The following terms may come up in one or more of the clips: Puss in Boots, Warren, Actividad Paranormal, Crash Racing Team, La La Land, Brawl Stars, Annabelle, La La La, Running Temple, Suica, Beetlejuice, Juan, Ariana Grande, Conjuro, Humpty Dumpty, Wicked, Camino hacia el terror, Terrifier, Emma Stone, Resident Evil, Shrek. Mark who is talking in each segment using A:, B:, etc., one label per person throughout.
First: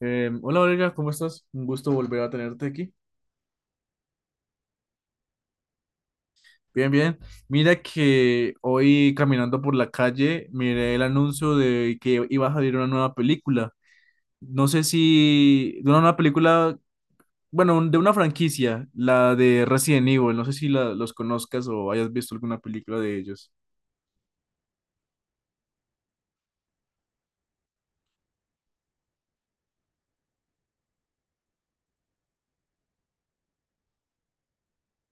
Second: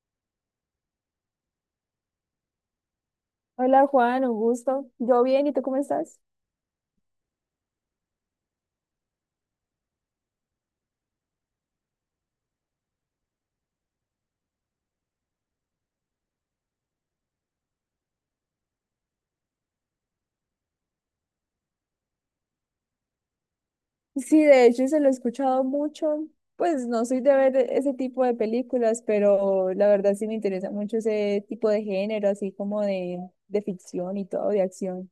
A: Hola Olga, ¿cómo estás? Un gusto volver a tenerte aquí.
B: Hola Juan, un gusto. Yo bien, ¿y tú cómo estás?
A: Bien, bien. Mira que hoy caminando por la calle miré el anuncio de que iba a salir una nueva película. No sé si de una nueva película, bueno, de una franquicia, la de Resident Evil. No sé si los conozcas o hayas visto alguna película de ellos.
B: Sí, de hecho se lo he escuchado mucho. Pues no soy de ver ese tipo de películas, pero la verdad sí me interesa mucho ese tipo de género, así como de ficción y todo, de acción.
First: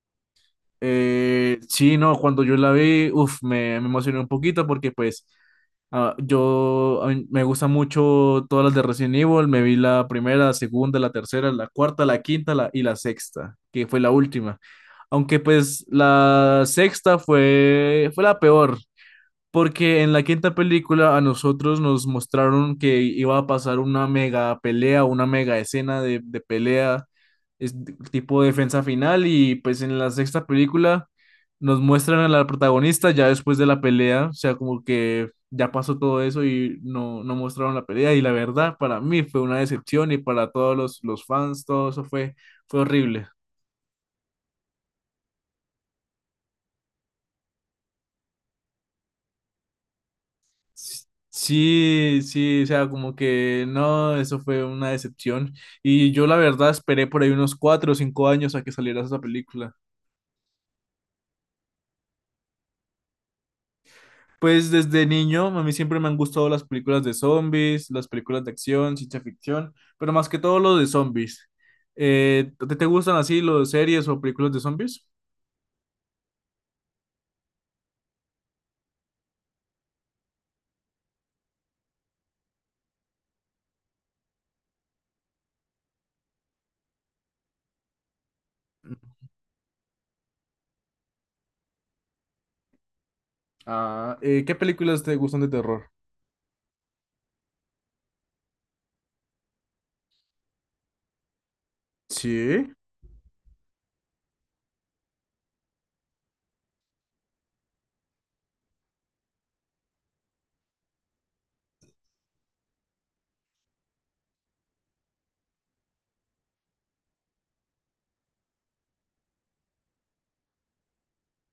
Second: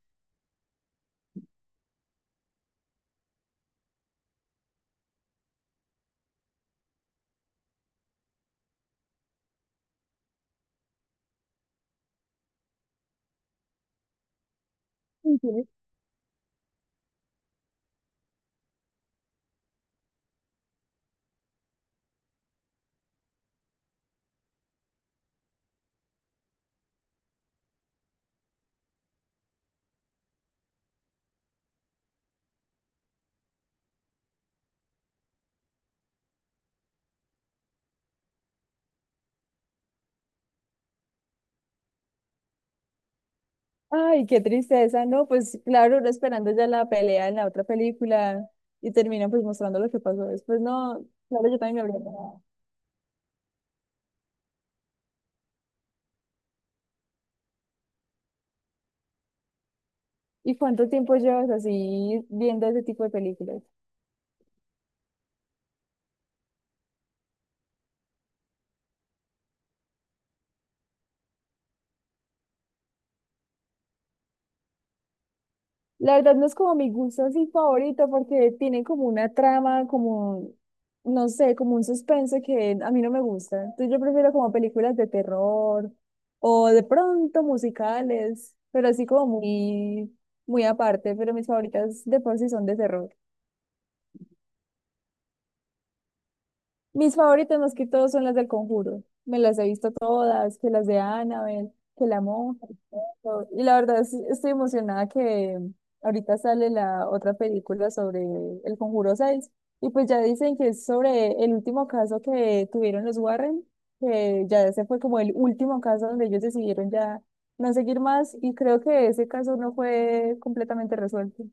A: Sí, no, cuando yo la vi, uf, me emocioné un poquito porque pues yo a mí me gusta mucho todas las de Resident Evil, me vi la primera, la segunda, la tercera, la cuarta, la quinta y la sexta, que fue la última. Aunque
B: Ujú.
A: pues la sexta fue la peor, porque en la quinta película a nosotros nos mostraron que iba a pasar una mega pelea, una mega escena de pelea, es- tipo defensa final, y pues en la sexta película nos muestran a la protagonista ya después de la pelea, o sea, como que ya pasó todo eso y no mostraron la pelea, y la verdad para mí fue una decepción y para todos los fans, todo eso fue horrible.
B: Ay, qué tristeza, ¿no? Pues claro, uno esperando ya la pelea en la otra película y terminan pues mostrando lo que pasó después. No, claro, yo también me habría
A: Sí,
B: enojado.
A: sí, o sea, como que no, eso fue una decepción. Y yo la verdad esperé por ahí unos 4 o 5 años a que saliera esa película.
B: ¿Y cuánto tiempo llevas así viendo ese tipo de películas?
A: Pues desde niño a mí siempre me han gustado las películas de zombies, las películas de acción, ciencia ficción, pero más que todo lo de zombies. ¿Te gustan así los series o películas de zombies?
B: La verdad no es como mi gusto así favorito porque tiene como una trama, como, no sé, como un suspense que a mí no me gusta. Entonces yo prefiero como películas de terror o de pronto musicales, pero así como muy, muy aparte, pero mis favoritas de por sí son de terror.
A: ¿Qué películas te gustan de terror?
B: Mis favoritas más que todo son las del Conjuro. Me las he visto todas, que las de Annabelle, que la monja.
A: Sí.
B: Y todo. Y la verdad estoy emocionada que ahorita sale la otra película sobre el Conjuro 6. Y pues ya dicen que es sobre el último caso que tuvieron los Warren, que ya ese fue como el último caso donde ellos decidieron ya no seguir más. Y creo que ese caso no fue completamente resuelto.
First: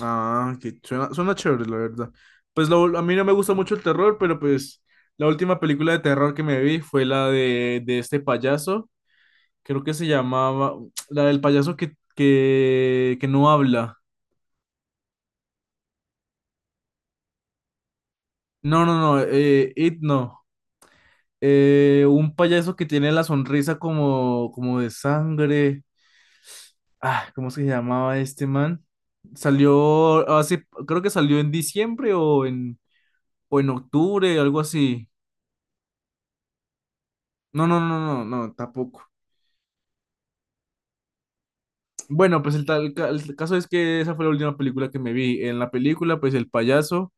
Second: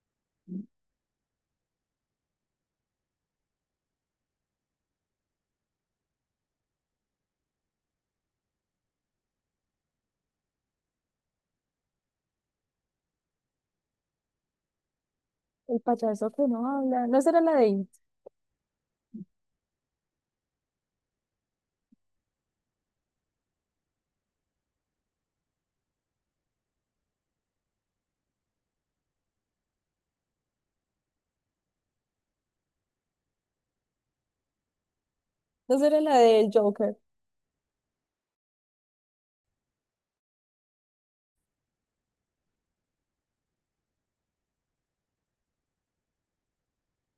A: Que suena chévere, la verdad. Pues a mí no me gusta mucho el terror, pero pues la última película de terror que me vi fue la de este payaso, creo que se llamaba, la del payaso que no habla.
B: El payaso que no habla. ¿No será la de It?
A: No, no, no, It no. Un payaso que tiene la sonrisa como de sangre. Ah, ¿cómo se llamaba este man? Salió hace, creo que salió en diciembre o o en octubre, algo así.
B: ¿No será la del Joker?
A: No, no, no, no, no, tampoco. Bueno, pues el caso es que esa fue la última película que me vi. En la película, pues el payaso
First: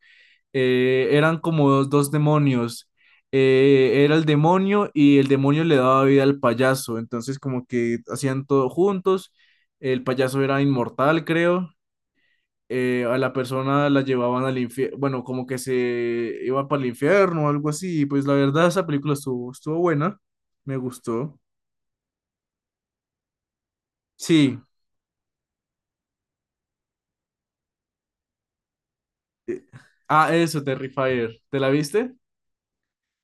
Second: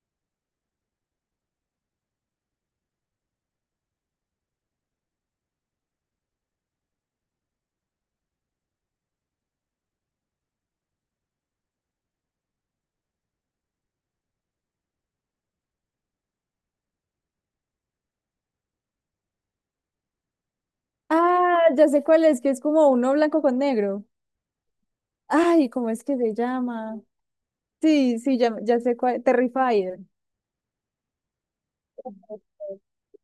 A: eran como dos demonios. Era el demonio y el demonio le daba vida al payaso. Entonces, como que hacían todo juntos. El payaso era inmortal, creo. A la persona la llevaban al infierno. Bueno, como que se iba para el infierno o algo así. Y pues la verdad, esa película estuvo buena. Me gustó.
B: Ah, ya sé cuál es, que es como uno blanco con negro.
A: Sí.
B: Ay, ¿cómo es que se llama? Sí, sí, ya, ya sé cuál. Terrifier.
A: Ah, eso, Terrifier. ¿Te la viste?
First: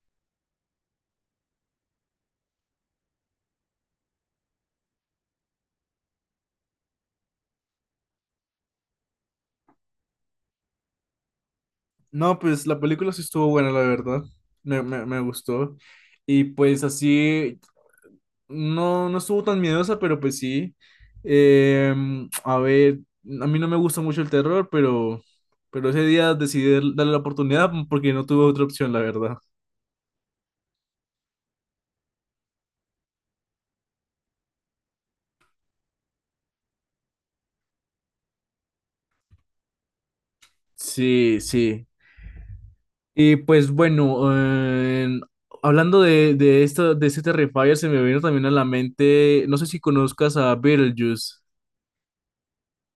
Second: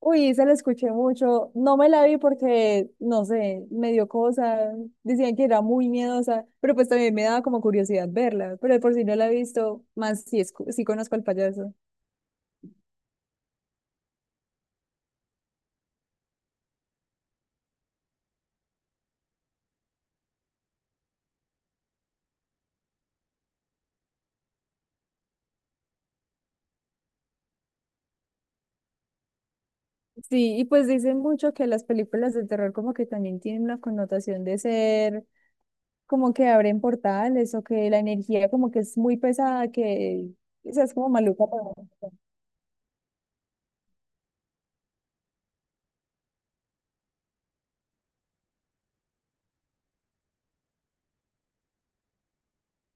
B: Uy, esa la escuché mucho. No me la vi porque, no sé, me dio cosa. Decían que era muy miedosa, pero pues también me daba como curiosidad verla. Pero de por si no la he visto, más si, si conozco al payaso.
A: No, pues la película sí estuvo buena, la verdad. Me gustó. Y pues así, no estuvo tan miedosa, pero pues sí. A ver, a mí no me gusta mucho el terror, pero ese día decidí darle la oportunidad porque no tuve otra opción, la verdad.
B: Sí, y pues dicen mucho que las películas de terror como que también tienen una connotación de ser como que abren portales o que la energía como que es muy pesada, que quizás es como
A: Sí,
B: maluca.
A: sí.
B: Uno.
A: Y pues bueno, em, hablando de esto, de este Terrifier, se me vino también a la mente, no sé si conozcas a Beetlejuice.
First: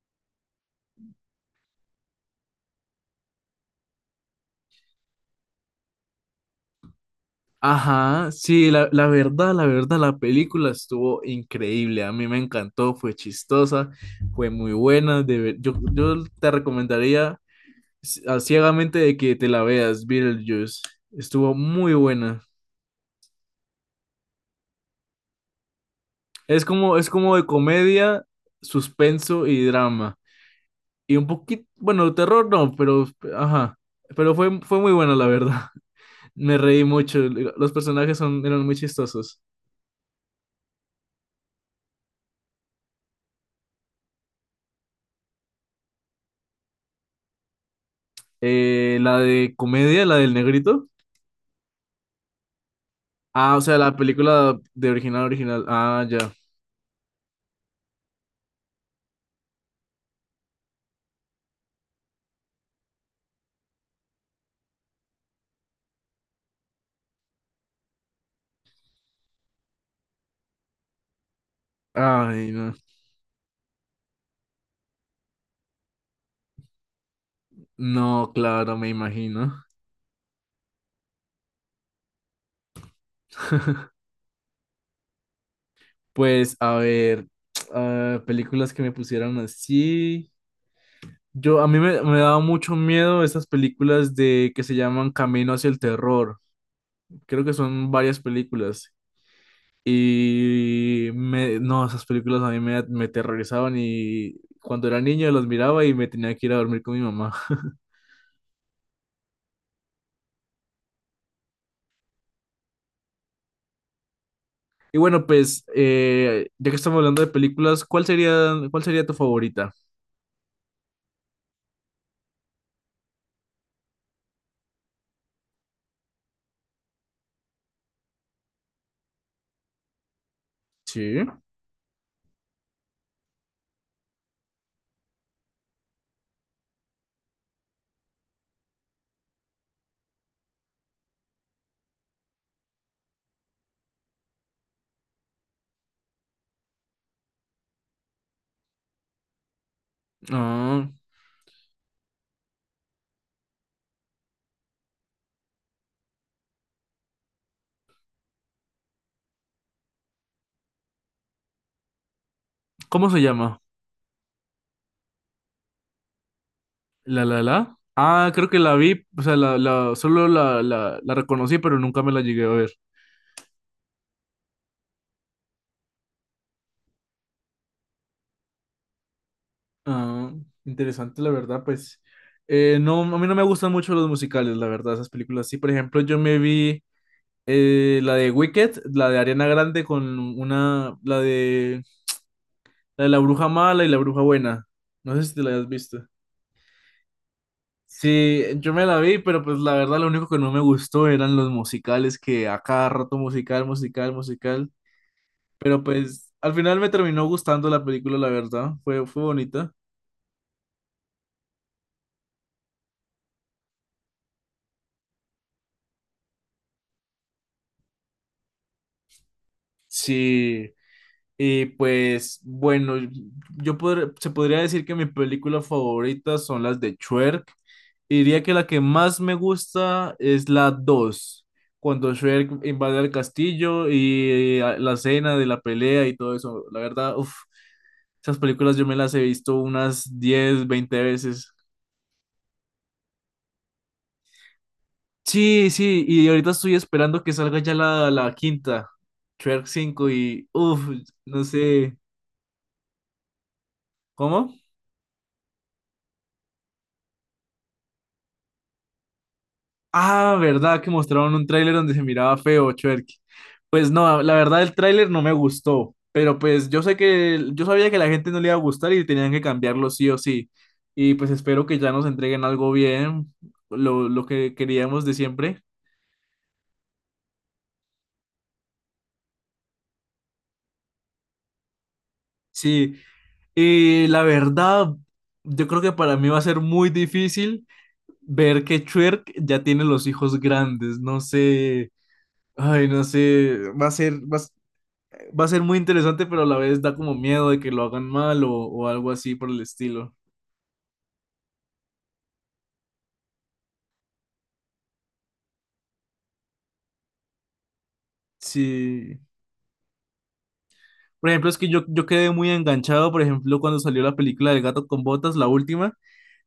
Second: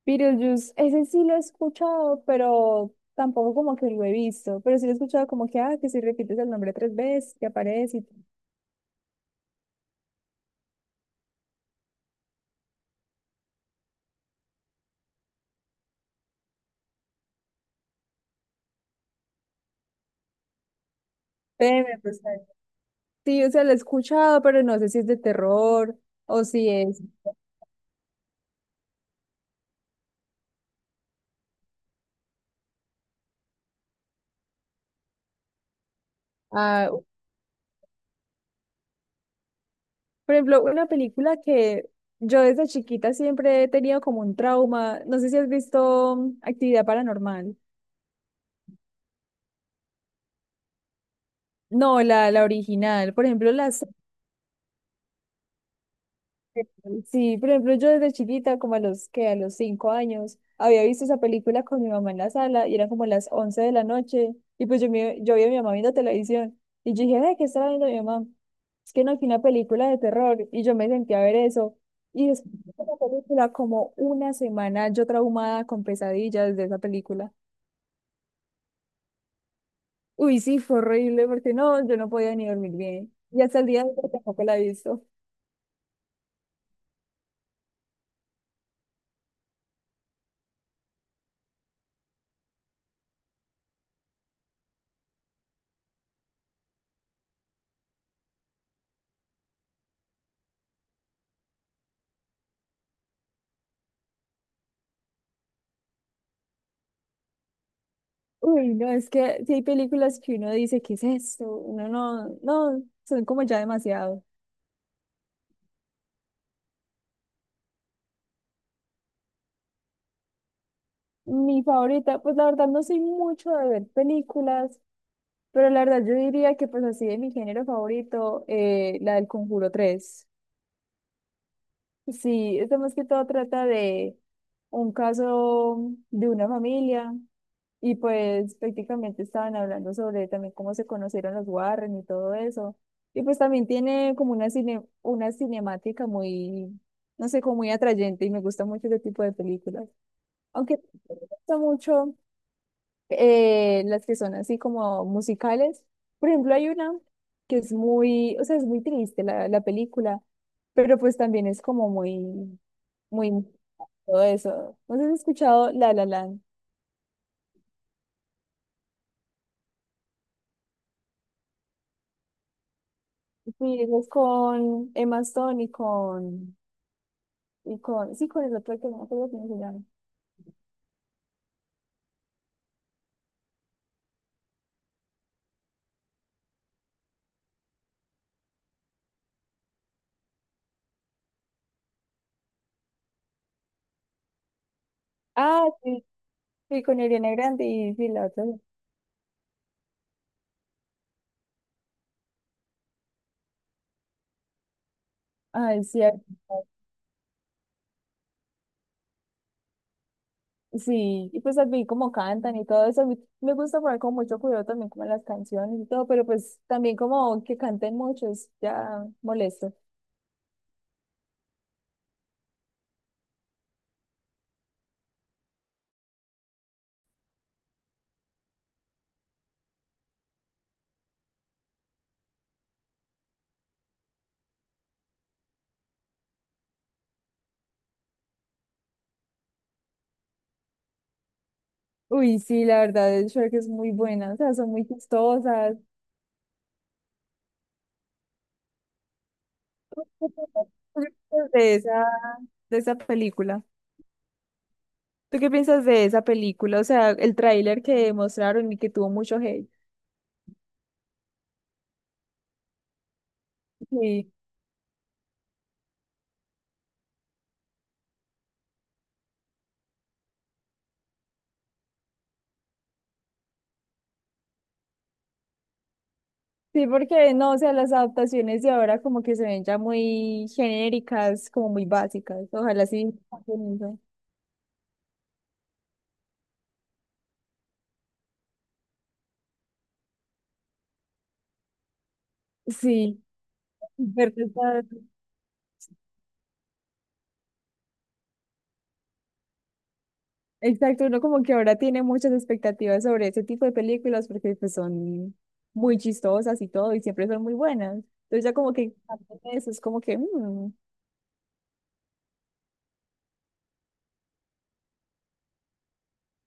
B: Beetlejuice, ese sí lo he escuchado, pero tampoco como que lo he visto, pero sí lo he escuchado como que, ah, que si repites el nombre 3 veces, que aparece y...
A: Ajá, sí, la verdad, la película estuvo increíble, a mí me encantó, fue chistosa, fue muy buena, yo te recomendaría ciegamente de que te la veas, Beetlejuice, estuvo muy
B: Teme, pues, tal.
A: buena,
B: Sí, o sea, lo he escuchado, pero no sé si es de terror o
A: es
B: si
A: como,
B: es...
A: es como de comedia, suspenso y drama, y un poquito, bueno, terror no, pero, ajá, fue muy buena la verdad, me reí
B: Ah,
A: mucho, los personajes eran muy chistosos.
B: por ejemplo, una película que yo desde chiquita siempre he tenido como un trauma. No sé si has visto Actividad Paranormal.
A: La de comedia, la del negrito.
B: No, la original. Por ejemplo,
A: Ah, o sea,
B: las
A: la película de original, original. Ah, ya.
B: sí, por ejemplo, yo desde chiquita, como a los 5 años, había visto esa película con mi mamá en la sala y eran como las 11 de la noche. Y pues yo vi a mi mamá viendo televisión y yo dije, ay, ¿qué estaba viendo mi mamá? Es que no, fue una película de terror y yo me senté a ver eso. Y
A: Ay,
B: después
A: no.
B: de la película, como una semana, yo traumada con pesadillas de esa película.
A: No, claro, me imagino.
B: Uy, sí, fue horrible porque no, yo no podía ni dormir bien. Y hasta el día de hoy tampoco la he visto.
A: Pues, a ver, películas que me pusieran así. A mí me daba mucho miedo esas películas de que se llaman Camino hacia el terror. Creo que son varias películas. Y me, no, Esas películas a mí me aterrorizaban y cuando era niño las miraba y me tenía que ir a dormir con mi mamá.
B: Uy, no, es que si hay películas que uno dice, ¿qué es esto? Uno no, no, son como ya demasiado.
A: Y bueno, pues, ya que estamos hablando de películas, ¿cuál sería tu favorita?
B: Mi favorita, pues la verdad no soy mucho de ver películas, pero la verdad yo diría que pues así de mi género favorito, la del Conjuro 3.
A: Sí.
B: Sí, esto más que todo trata de un caso de una familia. Y pues prácticamente estaban hablando sobre también cómo se conocieron los Warren y todo eso. Y pues también tiene como una una cinemática muy, no sé, como muy atrayente y me gusta mucho ese tipo de películas. Aunque
A: Ah,
B: me gusta mucho las que son así como musicales. Por ejemplo, hay una que es muy, o sea, es muy triste la película, pero pues también es como muy,
A: ¿cómo se
B: muy,
A: llama?
B: todo eso. ¿No sé si has escuchado La La Land?
A: La La La. Ah, creo que la vi, o sea, solo la reconocí, pero nunca me la llegué a ver.
B: Sí, eso es con Emma Stone con el otro que no me acuerdo cómo se llama.
A: Ah, interesante, la verdad, pues. No, a mí no me gustan mucho los musicales, la verdad, esas películas. Sí, por ejemplo, yo me vi la de Wicked, la de Ariana Grande la de la bruja mala y la bruja buena. No sé si te la
B: Ah,
A: has
B: sí,
A: visto.
B: sí, con Ariana Grande y sí, la otra.
A: Sí, yo me la vi, pero pues la verdad lo único que no me gustó eran los musicales, que a cada rato musical, musical, musical. Pero
B: Ay, cierto.
A: pues al final me terminó gustando la película, la verdad. Fue bonita.
B: Sí, y pues vi como cantan y todo eso, a mí me gusta poner como mucho cuidado también como en las canciones y todo, pero pues también como que canten mucho es ya molesto.
A: Sí. Y pues bueno, se podría decir que mis películas favoritas son las de Shrek. Y diría que la que más me gusta es la 2 cuando Shrek invade el castillo y la escena de la pelea y todo eso. La verdad, uff, esas películas yo me las he visto unas 10 20 veces.
B: Uy, sí, la verdad, el Shrek es muy buena, o sea, son muy
A: Sí,
B: chistosas.
A: sí, y ahorita estoy esperando que salga ya la quinta, Shrek 5 y uff, no
B: De
A: sé,
B: esa, de esa película.
A: ¿cómo?
B: ¿Tú qué piensas de esa película? O sea, el tráiler que mostraron y que tuvo mucho hate.
A: Ah, verdad que mostraron un tráiler donde se miraba feo, Chuerk. Pues no,
B: Sí,
A: la verdad el tráiler no me gustó, pero pues yo sé que yo sabía que a la gente no le iba a gustar y tenían que cambiarlo sí o sí. Y pues espero que ya nos entreguen algo bien, lo que queríamos de siempre.
B: sí, porque no, o sea, las adaptaciones de ahora como que se ven ya muy genéricas, como muy básicas. Ojalá
A: Sí,
B: sí.
A: y la verdad, yo creo que para mí va a ser muy difícil ver que Chuerk ya tiene los hijos grandes, no sé. Ay, no
B: Sí,
A: sé, va a ser,
B: ver
A: va a-
B: que
A: va a ser muy interesante, pero a la vez da como miedo de que lo hagan mal o algo así por el estilo.
B: exacto, uno como que ahora tiene muchas expectativas sobre ese tipo de películas porque pues son muy chistosas y todo y siempre son muy buenas. Entonces ya como que
A: Sí.
B: parte de eso es como que, mm,
A: Por ejemplo, es que yo quedé muy enganchado, por ejemplo, cuando salió la película del gato con botas, la última,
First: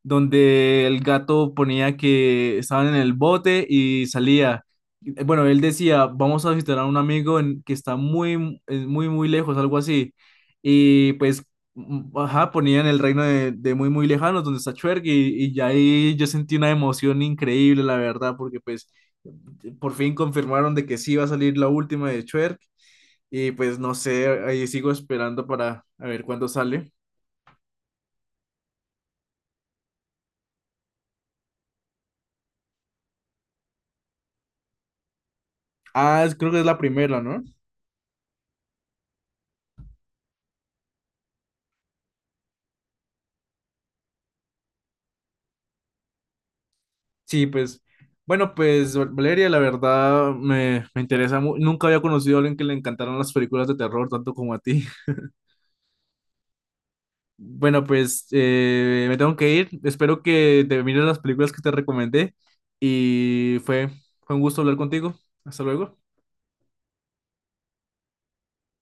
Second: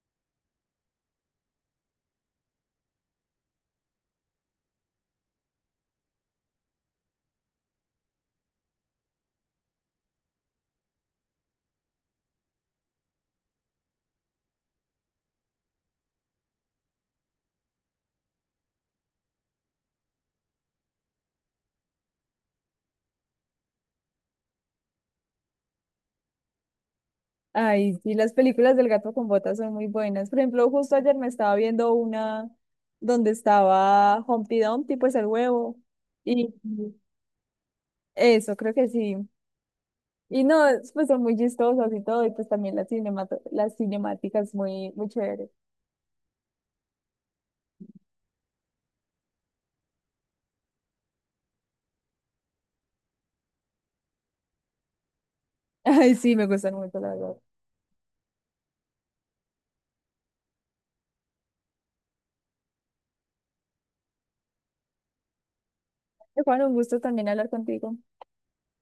A: donde el gato ponía que estaban en el bote y salía. Bueno, él decía, vamos a visitar a un amigo que está muy, muy, muy lejos, algo así. Y pues, ajá, ponía en el reino de muy, muy lejanos, donde está Chuerg, y ya ahí yo sentí una emoción increíble, la verdad, porque pues por fin confirmaron de que sí iba a salir la última de Chuerg. Y pues no sé, ahí sigo esperando para a ver cuándo sale.
B: ay, sí, las películas del gato con botas son muy buenas. Por ejemplo, justo ayer me estaba viendo una donde estaba Humpty Dumpty, pues el huevo.
A: Ah, creo
B: Y
A: que es la primera, ¿no?
B: eso, creo que sí. Y no, pues son muy chistosas y todo, y pues también las las cinemáticas muy, muy chéveres.
A: Sí, pues, bueno, pues Valeria, la verdad me interesa mucho. Nunca había conocido a alguien que le encantaran las películas de terror tanto como a ti.
B: Ay, sí, me gustan mucho, la verdad.
A: Bueno, pues me tengo que ir. Espero que te mires las películas que te recomendé y fue un gusto hablar contigo. Hasta luego.
B: Juan, un gusto también hablar contigo.